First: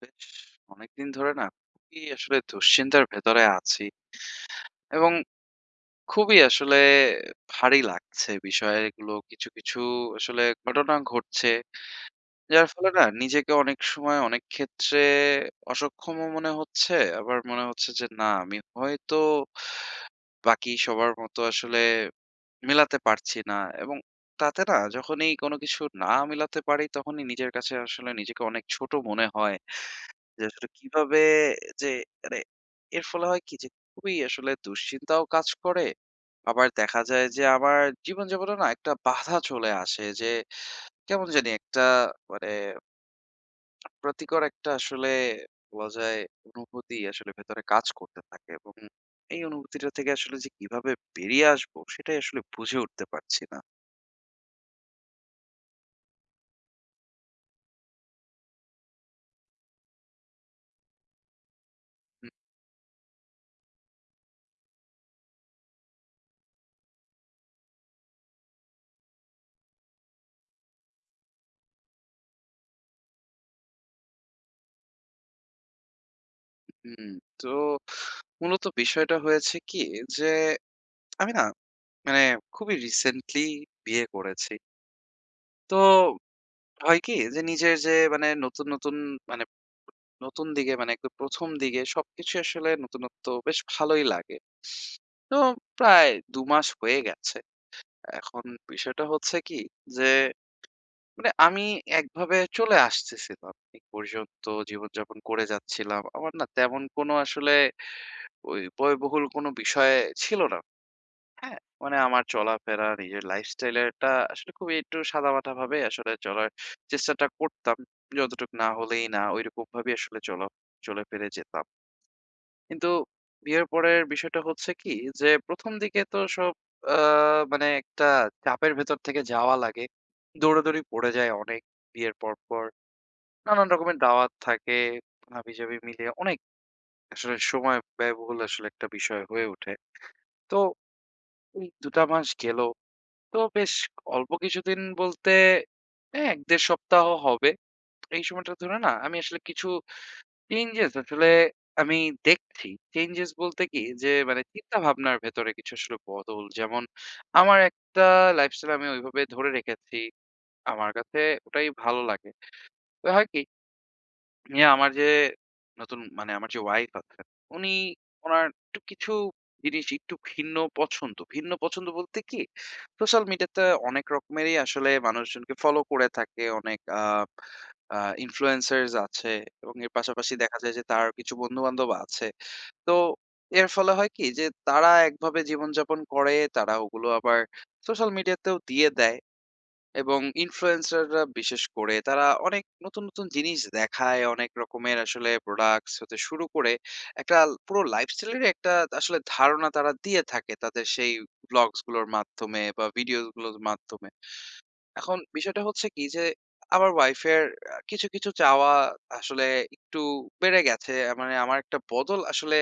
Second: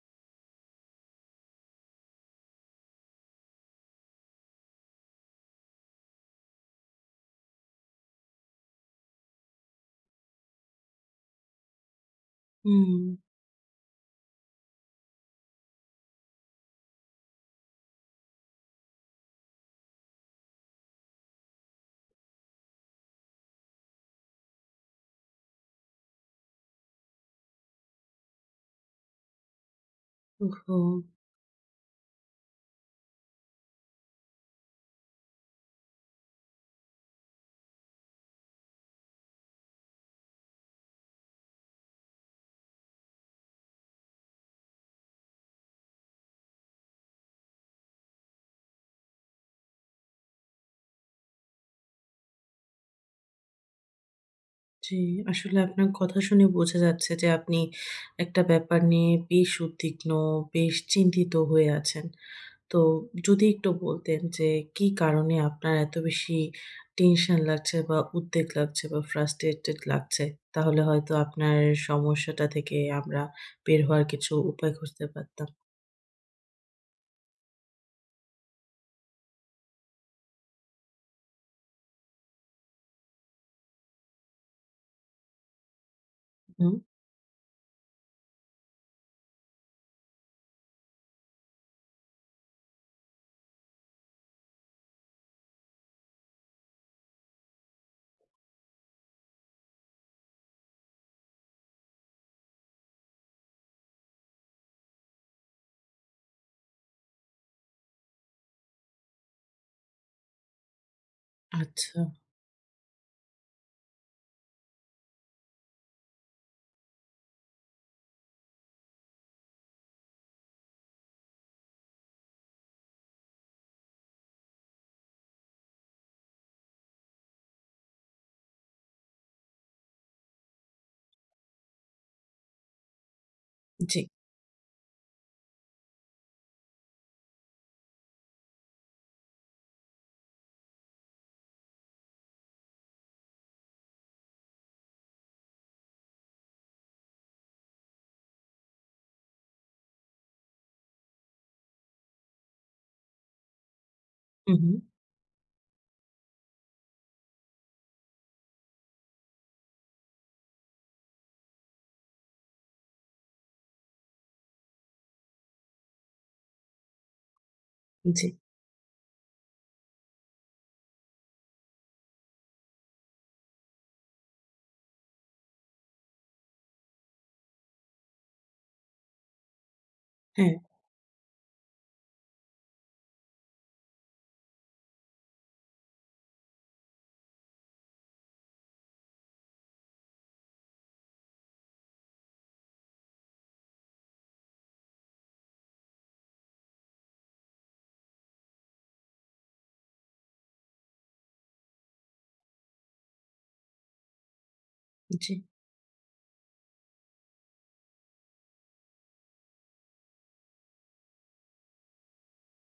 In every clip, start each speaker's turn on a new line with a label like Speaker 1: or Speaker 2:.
Speaker 1: বেশ অনেকদিন ধরে না খুবই আসলে দুশ্চিন্তার ভেতরে আছি, এবং খুবই আসলে ভারী লাগছে বিষয়গুলো। কিছু কিছু আসলে ঘটনা ঘটছে, যার ফলে
Speaker 2: হুম,
Speaker 1: না নিজেকে অনেক সময় অনেক ক্ষেত্রে অসক্ষম মনে হচ্ছে। আবার মনে হচ্ছে যে না আমি হয়তো বাকি সবার মতো আসলে মেলাতে পারছি না, এবং তাতে না যখনই কোনো কিছু না মেলাতে পারি তখনই নিজের কাছে আসলে নিজেকে অনেক ছোট মনে হয় যে আসলে
Speaker 2: ওহো!
Speaker 1: কিভাবে যে মানে এর ফলে হয় কি যে খুবই আসলে দুশ্চিন্তাও কাজ করে। আবার দেখা যায় যে আমার জীবনযাপনে না একটা বাধা চলে আসে, যে কেমন জানি একটা মানে প্রতিকর একটা আসলে বলা যায় অনুভূতি আসলে ভেতরে কাজ করতে থাকে, এবং এই অনুভূতিটা থেকে আসলে যে কিভাবে বেরিয়ে আসবো সেটাই আসলে বুঝে উঠতে পারছি না।
Speaker 2: জি, আসলে আপনার কথা শুনে বোঝা যাচ্ছে যে আপনি একটা ব্যাপার নিয়ে বেশ উদ্বিগ্ন, বেশ চিন্তিত হয়ে আছেন। তো যদি একটু বলতেন যে কি কারণে আপনার এত বেশি টেনশন লাগছে বা উদ্বেগ লাগছে বা ফ্রাস্ট্রেটেড লাগছে? তাহলে হয়তো আপনার সমস্যাটা থেকে আমরা বের হওয়ার কিছু উপায় খুঁজতে পারতাম।
Speaker 1: হুম, তো মূলত বিষয়টা হয়েছে কি যে আমি না মানে খুবই রিসেন্টলি বিয়ে করেছি। তো
Speaker 2: হুম,
Speaker 1: হয় কি যে নিজের যে মানে নতুন, নতুন মানে নতুন দিকে মানে একদম ১ম দিকে সবকিছু আসলে নতুনত্ব বেশ ভালোই লাগে। তো প্রায় ২ মাস হয়ে গেছে। এখন বিষয়টা হচ্ছে কি যে মানে আমি একভাবে চলে আসতেছিলাম। এই পর্যন্ত জীবনযাপন করে যাচ্ছিলাম। আমার না তেমন কোনো আসলে ওই ব্যয়বহুল কোনো বিষয় ছিল না। হ্যাঁ, মানে
Speaker 2: আচ্ছা।
Speaker 1: আমার চলাফেরা, নিজের লাইফস্টাইলটা আসলে খুবই একটু সাদামাটা ভাবে আসলে চলার চেষ্টাটা করতাম। যতটুক না হলেই না, ঐরকম ভাবেই আসলে চলা চলে ফিরে যেতাম। কিন্তু বিয়ের পরের বিষয়টা হচ্ছে কি যে ১ম দিকে তো সব আ মানে একটা চাপের ভেতর থেকে যাওয়া লাগে। দৌড়াদৌড়ি পড়ে যায় অনেক বিয়ের পরপর। নানান রকমের
Speaker 2: জি।
Speaker 1: দাওয়াত থাকে, হাবিজাবি মিলিয়ে অনেক আসলে সময় ব্যয়বহুল আসলে একটা বিষয় হয়ে ওঠে। তো ওই ২ টা মাস গেল। তো বেশ অল্প কিছুদিন বলতে হ্যাঁ ১-১.৫ সপ্তাহ হবে। এই সময়টা ধরে না আমি আসলে কিছু চেঞ্জেস আসলে আমি দেখছি। চেঞ্জেস বলতে কি যে মানে
Speaker 2: হু, হু।
Speaker 1: চিন্তাভাবনার ভেতরে কিছু আসলে বদল। যেমন আমার একটা লাইফস্টাইল আমি ওইভাবে ধরে রেখেছি। আমার কাছে ওটাই ভালো লাগে। তো হয় কি আমার যে নতুন মানে আমার যে ওয়াইফ আছেন, উনি
Speaker 2: জি।
Speaker 1: উনার একটু কিছু জিনিস একটু ভিন্ন পছন্দ। ভিন্ন পছন্দ বলতে কি? সোশ্যাল মিডিয়াতে অনেক রকমেরই আসলে মানুষজনকে ফলো করে থাকে। অনেক আ আ ইনফ্লুয়েন্সার্স আছে, এবং এর পাশাপাশি
Speaker 2: হ্যাঁ,
Speaker 1: দেখা যায় যে তার কিছু বন্ধু-বান্ধব আছে। তো এর ফলে হয় কি? যে তারা একভাবে জীবনযাপন করে, তারা ওগুলো আবার সোশ্যাল মিডিয়াতেও দিয়ে দেয়। এবং ইনফ্লুয়েন্সাররা বিশেষ করে তারা অনেক নতুন, নতুন জিনিস দেখায়, অনেক রকমের আসলে প্রোডাক্টস হতে শুরু করে একটা পুরো লাইফস্টাইলের একটা আসলে ধারণা তারা দিয়ে থাকে তাদের সেই ব্লগস গুলোর মাধ্যমে বা ভিডিওস গুলোর মাধ্যমে। এখন
Speaker 2: জি।
Speaker 1: বিষয়টা হচ্ছে কি যে আমার ওয়াইফের কিছু, কিছু চাওয়া আসলে একটু বেড়ে গেছে। মানে আমার একটা বদল আসলে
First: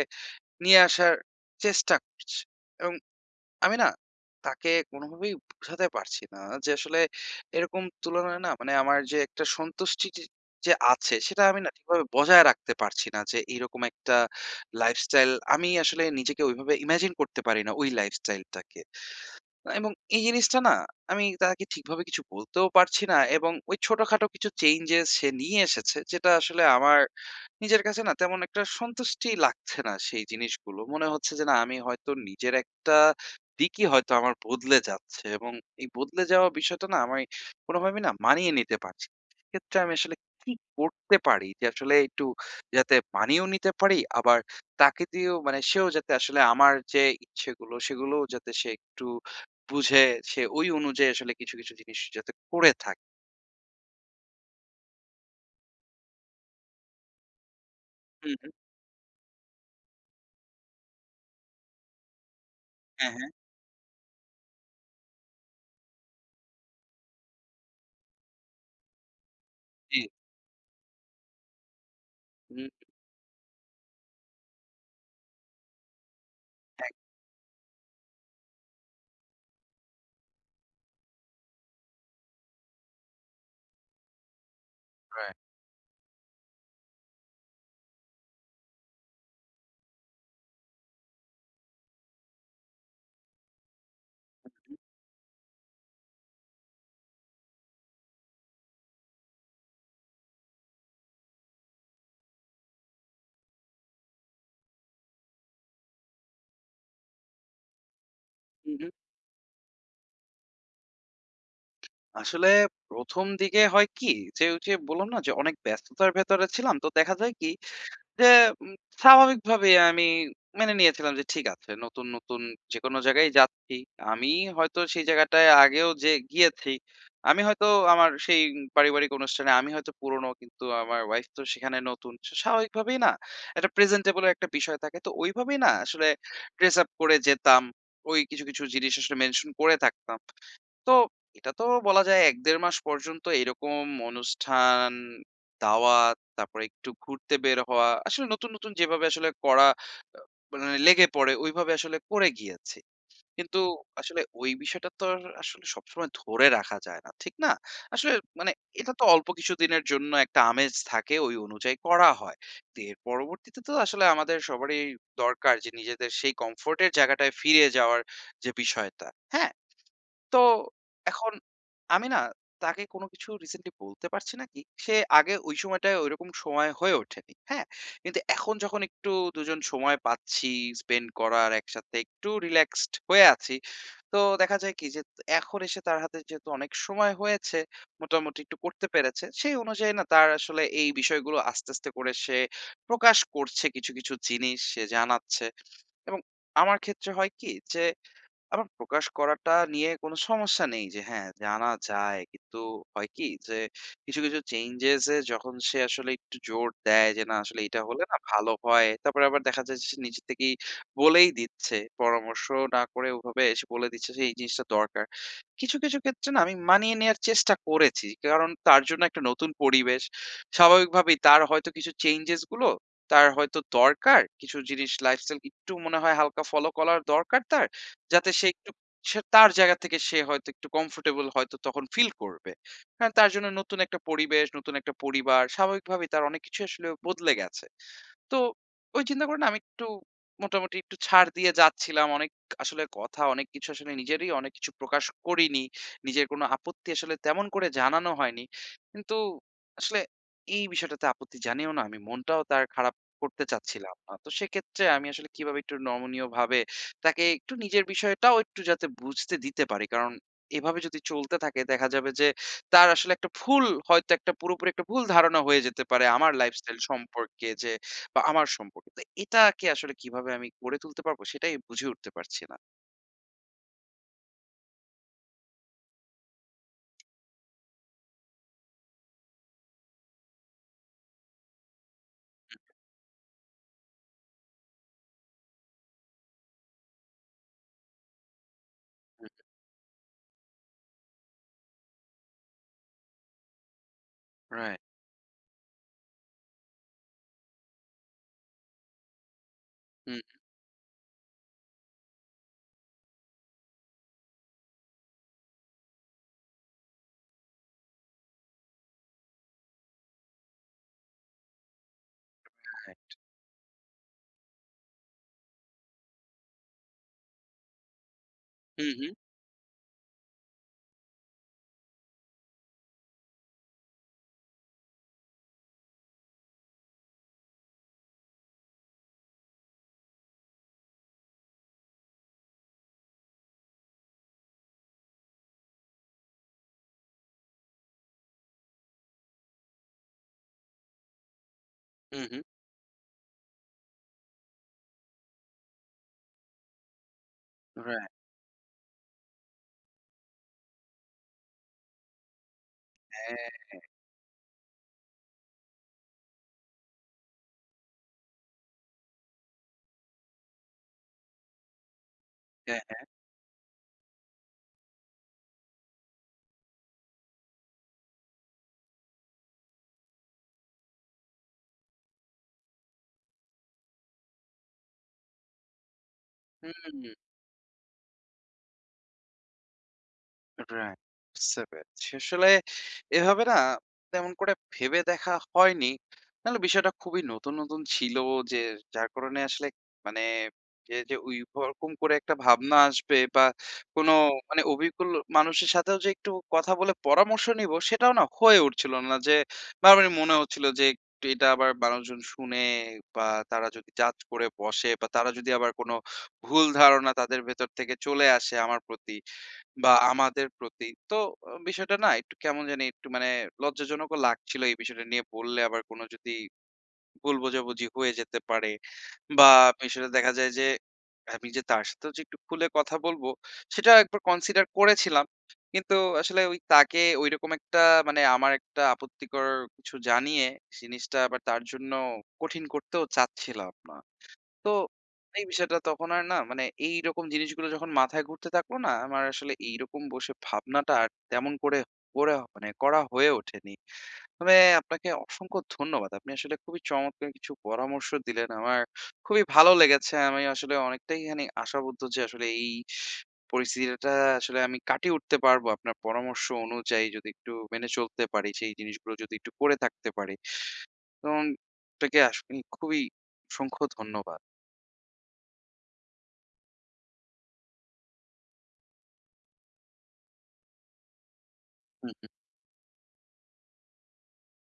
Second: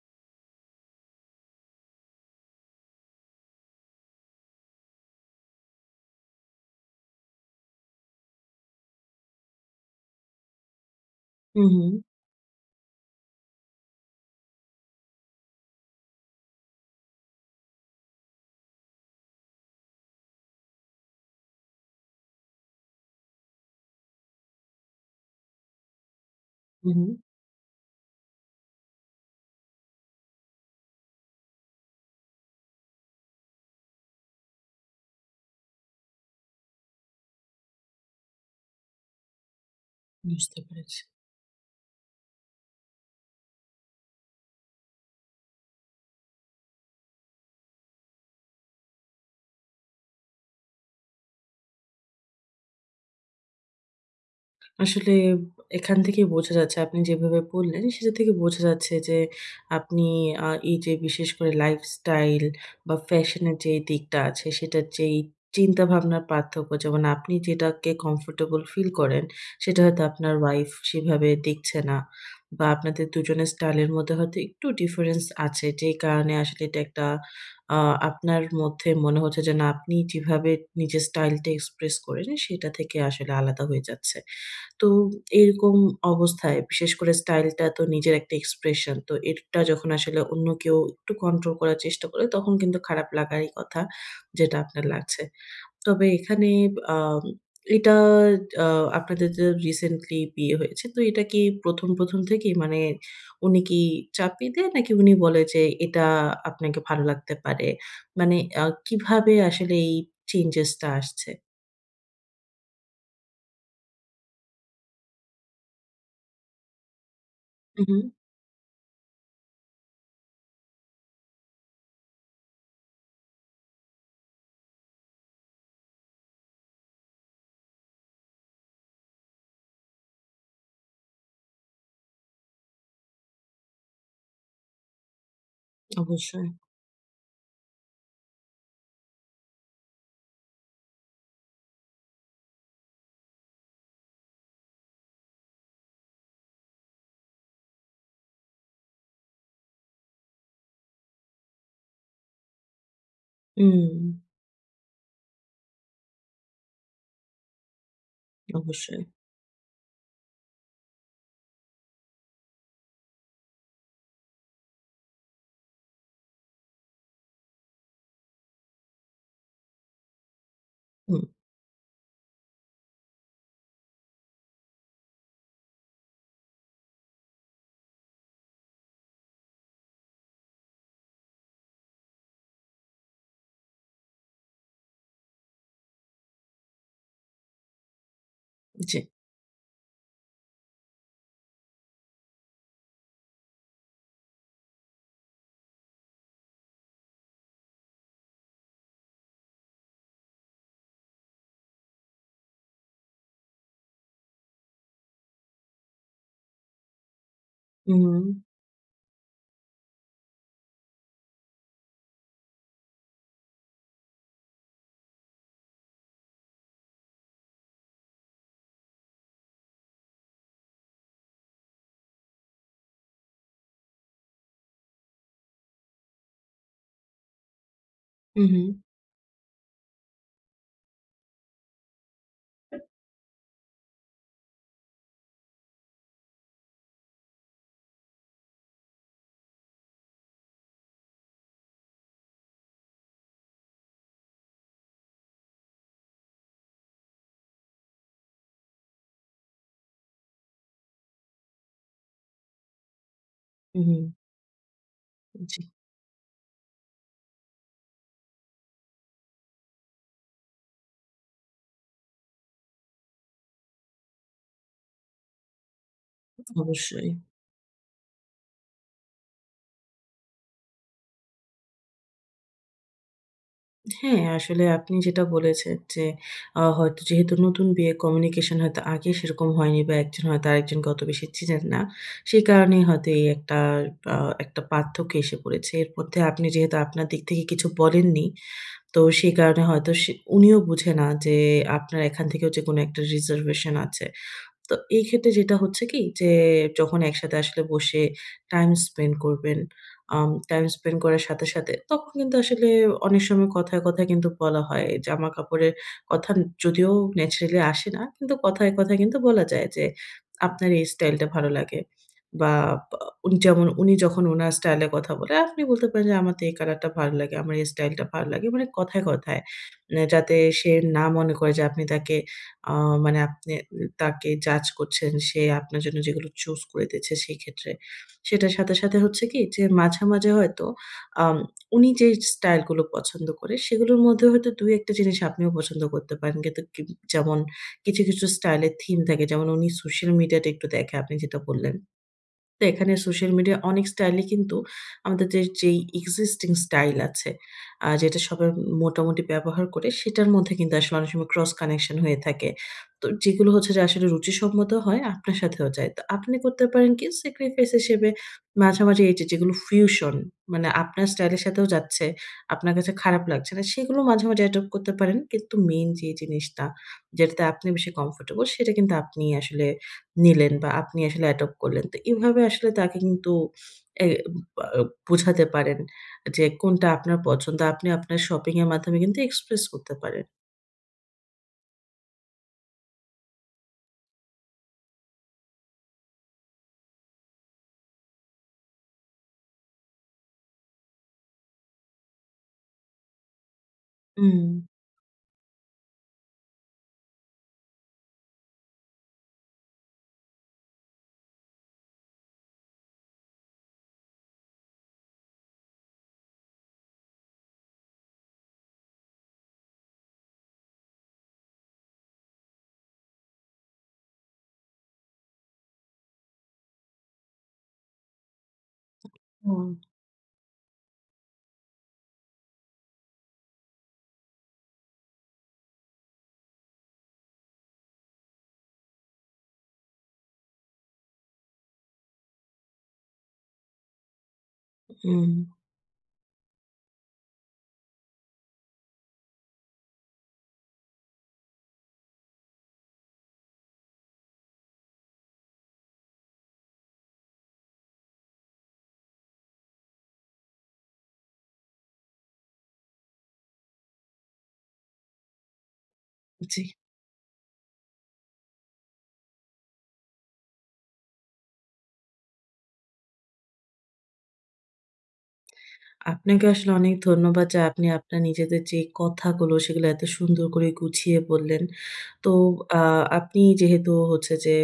Speaker 1: নিয়ে আসার চেষ্টা করছে, এবং আমি না তাকে কোনোভাবেই বোঝাতে পারছি না যে আসলে এরকম তুলনায় না মানে আমার যে একটা সন্তুষ্টি যে যে আছে সেটা আমি
Speaker 2: হু,
Speaker 1: না
Speaker 2: হু।
Speaker 1: ঠিকভাবে বজায় রাখতে পারছি না, যে এইরকম একটা লাইফস্টাইল আমি আসলে নিজেকে ওইভাবে ইমাজিন করতে পারি না ওই লাইফস্টাইলটাকে। এবং এই জিনিসটা না আমি তাকে ঠিকভাবে কিছু বলতেও পারছি না, এবং ওই ছোটখাটো কিছু চেঞ্জেস সে নিয়ে এসেছে যেটা আসলে
Speaker 2: হু,
Speaker 1: আমার
Speaker 2: হু।
Speaker 1: নিজের কাছে না তেমন একটা সন্তুষ্টি লাগছে না সেই জিনিসগুলো। মনে হচ্ছে যে না আমি হয়তো নিজের একটা দিকই হয়তো আমার বদলে যাচ্ছে, এবং এই বদলে যাওয়া বিষয়টা না আমি কোনোভাবেই না মানিয়ে নিতে পারছি না। এক্ষেত্রে আমি আসলে কি
Speaker 2: বুঝতে পেরেছি।
Speaker 1: করতে পারি যে আসলে একটু যাতে মানিয়েও নিতে পারি, আবার তাকে দিয়েও মানে সেও যাতে আসলে আমার যে ইচ্ছেগুলো সেগুলোও যাতে সে একটু বুঝে সে ওই অনুযায়ী আসলে কিছু, কিছু জিনিস যাতে করে থাকে।
Speaker 2: আসলে এখান থেকেই বোঝা যাচ্ছে আপনি যেভাবে বললেন, সেটা থেকে
Speaker 1: হুম, হুম।
Speaker 2: বোঝা যাচ্ছে যে আপনি এই যে বিশেষ করে লাইফস্টাইল বা
Speaker 1: হ্যাঁ, হ্যাঁ।
Speaker 2: ফ্যাশনের যে দিকটা আছে, সেটার যেই চিন্তাভাবনার পার্থক্য, যেমন আপনি যেটাকে কমফোর্টেবল ফিল করেন, সেটা
Speaker 1: জি।
Speaker 2: হয়তো আপনার ওয়াইফ সেভাবে দেখছে না
Speaker 1: হুম,
Speaker 2: বা আপনাদের দুজনের স্টাইলের মধ্যে হয়তো একটু ডিফারেন্স আছে। যেই কারণে আসলে এটা
Speaker 1: এক
Speaker 2: একটা আ আপনার মধ্যে মনে হচ্ছে যে না, আপনি যেভাবে নিজের স্টাইলটা এক্সপ্রেস করেন, সেটা থেকে আসলে আলাদা হয়ে যাচ্ছে। তো
Speaker 1: রাইট।
Speaker 2: এরকম অবস্থায় বিশেষ করে স্টাইলটা তো নিজের একটা এক্সপ্রেশন। তো এটা যখন আসলে অন্য কেউ একটু কন্ট্রোল করার চেষ্টা করে তখন কিন্তু খারাপ লাগারই কথা, যেটা
Speaker 1: হুম,
Speaker 2: আপনার লাগছে। তবে এখানে আম এটা আ আপনাদের যে রিসেন্টলি বিয়ে হয়েছে, তো এটা কি ১ম, ১ম থেকেই? মানে উনি কি চাপিয়ে দেয় নাকি উনি বলে যে এটা আপনাকে ভালো লাগতে পারে? মানে
Speaker 1: হুম।
Speaker 2: কিভাবে আসলে এই চেঞ্জেস টা আসছে?
Speaker 1: আসলে ১ম দিকে হয় কি যে, ওই যে বললাম না যে অনেক ব্যস্ততার ভেতরে ছিলাম। তো দেখা যায় কি
Speaker 2: হু, হু,
Speaker 1: যে উম স্বাভাবিকভাবেই আমি মেনে নিয়েছিলাম যে ঠিক আছে নতুন, নতুন যেকোনো জায়গায় যাচ্ছি। আমি হয়তো সেই জায়গাটায় আগেও যে গিয়েছি। আমি হয়তো আমার সেই পারিবারিক অনুষ্ঠানে আমি হয়তো পুরনো, কিন্তু আমার ওয়াইফ তো সেখানে নতুন। স্বাভাবিকভাবেই না একটা প্রেজেন্টেবল একটা বিষয় থাকে। তো ওইভাবেই না আসলে
Speaker 2: অবশ্যই।
Speaker 1: ড্রেস আপ করে যেতাম। ওই কিছু, কিছু জিনিস আসলে মেনশন করে থাকতাম। তো এটা তো বলা যায় ১-১.৫ মাস পর্যন্ত এরকম অনুষ্ঠান, দাওয়াত, তারপরে একটু ঘুরতে বের হওয়া। আসলে নতুন, নতুন যেভাবে আসলে করা আ মানে লেগে পড়ে ওইভাবে আসলে করে গিয়েছি। কিন্তু
Speaker 2: হুম,
Speaker 1: আসলে ওই বিষয়টা তো আর আসলে সবসময় ধরে রাখা যায় না। ঠিক না? আসলে মানে এটা
Speaker 2: অবশ্যই।
Speaker 1: তো অল্প কিছুদিনের জন্য একটা আমেজ থাকে ওই অনুযায়ী করা হয়। তো এর পরবর্তীতে তো আসলে আমাদের সবারই দরকার যে নিজেদের সেই কমফোর্ট এর জায়গাটায় ফিরে যাওয়ার যে বিষয়টা। হ্যাঁ? তো
Speaker 2: হুম।
Speaker 1: এখন আমি না তাকে কোনো কিছু রিসেন্টলি বলতে পারছি না, কি সে আগে ওই সময়টায় ওইরকম সময় হয়ে ওঠেনি। হ্যাঁ, কিন্তু এখন যখন একটু দুজন সময় পাচ্ছি স্পেন্ড করার, একসাথে একটু রিল্যাক্সড হয়ে আছি, তো দেখা যায় কি যে এখন এসে তার হাতে যেহেতু অনেক সময় হয়েছে, মোটামুটি একটু করতে
Speaker 2: জি।
Speaker 1: পেরেছে, সেই অনুযায়ী না তার আসলে এই বিষয়গুলো আস্তে আস্তে করে সে প্রকাশ করছে, কিছু কিছু জিনিস সে জানাচ্ছে। এবং আমার ক্ষেত্রে হয় কি যে আমার প্রকাশ করাটা নিয়ে কোনো সমস্যা নেই যে হ্যাঁ, জানা যায়। কিন্তু হয় কি যে কিছু, কিছু চেঞ্জেস এ যখন সে আসলে একটু জোর দেয় যে না আসলে এটা হলে না
Speaker 2: হুম,
Speaker 1: ভালো হয়। তারপরে আবার দেখা যায় যে সে নিজে থেকেই বলেই দিচ্ছে। পরামর্শ না করে ওভাবে এসে বলে দিচ্ছে যে এই জিনিসটা দরকার। কিছু, কিছু ক্ষেত্রে না আমি মানিয়ে নেয়ার চেষ্টা করেছি। কারণ তার জন্য একটা নতুন পরিবেশ। স্বাভাবিকভাবেই তার হয়তো কিছু চেঞ্জেস গুলো তার হয়তো দরকার। কিছু জিনিস লাইফস্টাইল একটু মনে হয় হালকা ফলো করার দরকার তার। যাতে
Speaker 2: হুম,
Speaker 1: সে
Speaker 2: হুম,
Speaker 1: একটু সে তার জায়গা থেকে সে হয়তো একটু কমফোর্টেবল হয়তো তখন ফিল করবে। কারণ তার জন্য নতুন একটা পরিবেশ, নতুন একটা পরিবার, স্বাভাবিকভাবেই তার অনেক কিছু আসলে বদলে গেছে। তো ওই চিন্তা করে না আমি একটু মোটামুটি একটু ছাড় দিয়ে যাচ্ছিলাম। অনেক আসলে কথা, অনেক কিছু আসলে নিজেরই অনেক কিছু প্রকাশ করিনি। নিজের কোনো আপত্তি আসলে তেমন করে জানানো হয়নি। কিন্তু আসলে এই বিষয়টাতে আপত্তি জানিয়েও না আমি মনটাও তার খারাপ করতে চাচ্ছিলাম
Speaker 2: হুম,
Speaker 1: না। তো সেক্ষেত্রে আমি আসলে
Speaker 2: জি,
Speaker 1: কিভাবে একটু নমনীয়ভাবে তাকে একটু নিজের বিষয়টাও একটু যাতে বুঝতে দিতে পারি। কারণ এভাবে যদি চলতে থাকে দেখা যাবে যে তার আসলে একটা ভুল হয়তো একটা পুরোপুরি একটা ভুল ধারণা হয়ে যেতে পারে আমার লাইফস্টাইল
Speaker 2: অবশ্যই।
Speaker 1: সম্পর্কে, যে বা আমার সম্পর্কে। তো এটাকে আসলে কিভাবে আমি গড়ে তুলতে পারবো সেটাই বুঝে উঠতে পারছি না।
Speaker 2: হ্যাঁ, আসলে আপনি যেটা বলেছেন যে হয়তো যেহেতু নতুন বিয়ে কমিউনিকেশন হয়তো আগে সেরকম হয়নি বা একজন হয়তো আরেকজনকে অত বেশি চিনেন না। সেই কারণেই হয়তো এই একটা আ একটা পার্থক্য এসে পড়েছে। এর মধ্যে আপনি যেহেতু আপনার দিক থেকে কিছু বলেননি, তো সেই কারণে হয়তো উনিও বুঝে না যে আপনার এখান থেকেও যে কোনো একটা রিজার্ভেশন আছে। তো
Speaker 1: রাইট।
Speaker 2: এই ক্ষেত্রে যেটা হচ্ছে কি যে, যখন একসাথে আসলে বসে টাইম স্পেন্ড করবেন,
Speaker 1: হুম, রাইট। হুম,
Speaker 2: টাইম স্পেন্ড করার সাথে, সাথে তখন কিন্তু আসলে অনেক সময় কথায়, কথায় কিন্তু বলা হয়। জামাকাপড়ের কথা যদিও ন্যাচারালি আসে না, কিন্তু কথায়, কথায় কিন্তু বলা যায় যে, "আপনার এই স্টাইলটা ভালো লাগে" বা বা
Speaker 1: রাইট।
Speaker 2: উনি যেমন যখন উনার স্টাইলে কথা বলে, আপনি বলতে পারেন যে, "আমার তো এই কালারটা ভালো লাগে, আমার এই স্টাইলটা ভালো লাগে।" মানে
Speaker 1: হুম,
Speaker 2: কথায়,
Speaker 1: হুম।
Speaker 2: কথায়। মানে যাতে সে না মনে করে যে আপনি তাকে আ মানে আপনি তাকে জাজ করছেন, সে আপনার জন্য যেগুলো চুজ করে দিয়েছে সেক্ষেত্রে। সেটার সাথে, সাথে হচ্ছে কি যে মাঝে, মাঝে হয়তো আম উনি যে স্টাইল গুলো পছন্দ করে সেগুলোর মধ্যে হয়তো ২-১ টা জিনিস আপনিও পছন্দ করতে পারেন। কিন্তু কি যেমন কিছু, কিছু স্টাইল এর থিম থাকে যেমন উনি সোশ্যাল মিডিয়াটা একটু দেখে আপনি যেটা বললেন।
Speaker 1: হুম, হুম।
Speaker 2: তো এখানে সোশ্যাল মিডিয়া অনেক স্টাইলই কিন্তু আমাদের যে যেই এক্সিস্টিং স্টাইল আছে,
Speaker 1: রাইট।
Speaker 2: যেটা সবাই মোটামুটি ব্যবহার করে সেটার মধ্যে কিন্তু আসলে অনেক সময় ক্রস কানেকশন হয়ে থাকে। তো
Speaker 1: হ্যাঁ,
Speaker 2: যেগুলো হচ্ছে যে আসলে রুচিসম্মত হয় আপনার সাথেও যায়। তো আপনি করতে পারেন কি সেক্রিফাইস হিসেবে মাঝামাঝি এই যে যেগুলো ফিউশন মানে আপনার স্টাইলের সাথেও যাচ্ছে, আপনার
Speaker 1: হ্যাঁ।
Speaker 2: কাছে খারাপ লাগছে না সেগুলো মাঝে, মাঝে অ্যাডপ্ট করতে পারেন। কিন্তু মেইন যে জিনিসটা যেটাতে আপনি বেশি কমফোর্টেবল সেটা কিন্তু আপনি আসলে নিলেন বা আপনি আসলে অ্যাডপ্ট করলেন। তো এভাবে আসলে তাকে কিন্তু এ বা বোঝাতে পারেন যে
Speaker 1: হ্যাঁ,
Speaker 2: কোনটা
Speaker 1: হুম।
Speaker 2: আপনার পছন্দ। আপনি আপনার শপিং এর মাধ্যমে কিন্তু এক্সপ্রেস করতে পারেন।
Speaker 1: রাইট, বুঝতে পেরেছি। আসলে এভাবে না তেমন করে ভেবে দেখা হয়নি। নাহলে বিষয়টা খুবই নতুন, নতুন ছিল যে, যার কারণে আসলে মানে যে ওইরকম করে একটা ভাবনা আসবে বা কোনো
Speaker 2: হুম,
Speaker 1: মানে অভিজ্ঞ মানুষের সাথেও যে একটু কথা বলে পরামর্শ নিবো সেটাও না হয়ে উঠছিল না। যে বারবারই মনে হচ্ছিল যে একটু এটা আবার মানুষজন শুনে বা তারা যদি জাজ করে বসে, বা তারা যদি আবার কোনো ভুল ধারণা তাদের ভেতর থেকে চলে আসে আমার প্রতি বা আমাদের প্রতি। তো বিষয়টা না একটু কেমন জানি একটু মানে লজ্জাজনকও লাগছিল এই বিষয়টা নিয়ে বললে আবার কোনো যদি ভুল বোঝাবুঝি হয়ে যেতে পারে বা
Speaker 2: হুম।
Speaker 1: বিষয়টা দেখা যায় যে আমি যে তার সাথেও যে একটু খুলে কথা বলবো সেটা একবার কনসিডার করেছিলাম। কিন্তু আসলে ওই তাকে ঐরকম একটা মানে আমার একটা আপত্তিকর কিছু জানিয়ে জিনিসটা আবার তার জন্য কঠিন করতেও চাচ্ছিলাম না। তো
Speaker 2: হুম,
Speaker 1: এই বিষয়টা তখন আর না মানে এইরকম জিনিসগুলো যখন মাথায় ঘুরতে থাকলো না, আমার আসলে এইরকম বসে ভাবনাটা আর তেমন করে করে মানে করা হয়ে ওঠেনি। তবে আপনাকে অসংখ্য ধন্যবাদ। আপনি আসলে খুবই চমৎকার কিছু পরামর্শ দিলেন। আমার খুবই ভালো লেগেছে। আমি আসলে অনেকটাই খানি আশাবদ্ধ যে আসলে এই পরিস্থিতিটা আসলে আমি কাটিয়ে উঠতে পারবো আপনার পরামর্শ
Speaker 2: জি।
Speaker 1: অনুযায়ী, যদি একটু মেনে চলতে পারি, সেই জিনিসগুলো যদি একটু করে থাকতে পারি। তো আপনাকে আসলে খুবই অসংখ্য ধন্যবাদ।
Speaker 2: আপনাকে আসলে অনেক ধন্যবাদ যে আপনি আপনার নিজেদের যে কথাগুলো সেগুলো এত সুন্দর করে গুছিয়ে বললেন। তো
Speaker 1: হুম।
Speaker 2: আ আপনি যেহেতু হচ্ছে যে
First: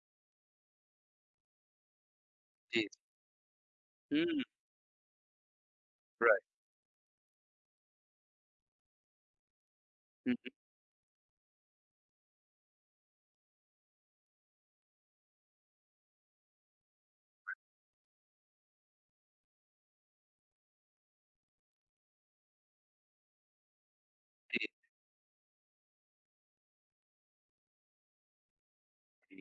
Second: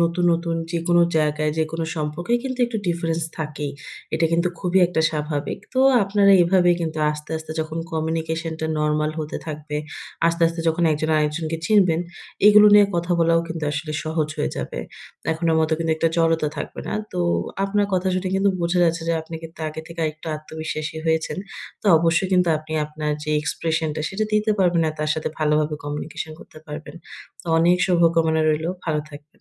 Speaker 2: নতুন, নতুন যেকোনো জায়গায় যেকোনো সম্পর্কে কিন্তু একটু
Speaker 1: জি,
Speaker 2: ডিফারেন্স থাকেই। এটা
Speaker 1: হুম,
Speaker 2: কিন্তু খুবই একটা স্বাভাবিক। তো আপনারা
Speaker 1: রাইট।
Speaker 2: এভাবে কিন্তু আস্তে, আস্তে যখন কমিউনিকেশনটা নরমাল হতে থাকবে,
Speaker 1: হুম,
Speaker 2: আস্তে,
Speaker 1: হুম,
Speaker 2: আস্তে যখন একজন আরেকজনকে চিনবেন, এগুলো নিয়ে কথা বলাও কিন্তু আসলে সহজ হয়ে যাবে। এখনের মতো কিন্তু একটা জড়তা থাকবে না। তো আপনার কথা শুনে কিন্তু বোঝা যাচ্ছে যে আপনি কিন্তু আগে থেকে আরেকটু আত্মবিশ্বাসী হয়েছেন। তো অবশ্যই কিন্তু আপনি আপনার যে এক্সপ্রেশনটা সেটা দিতে
Speaker 1: জি,
Speaker 2: পারবেন আর তার সাথে ভালোভাবে কমিউনিকেশন করতে পারবেন। তো অনেক শুভকামনা রইলো। ভালো থাকবেন।
Speaker 1: জি।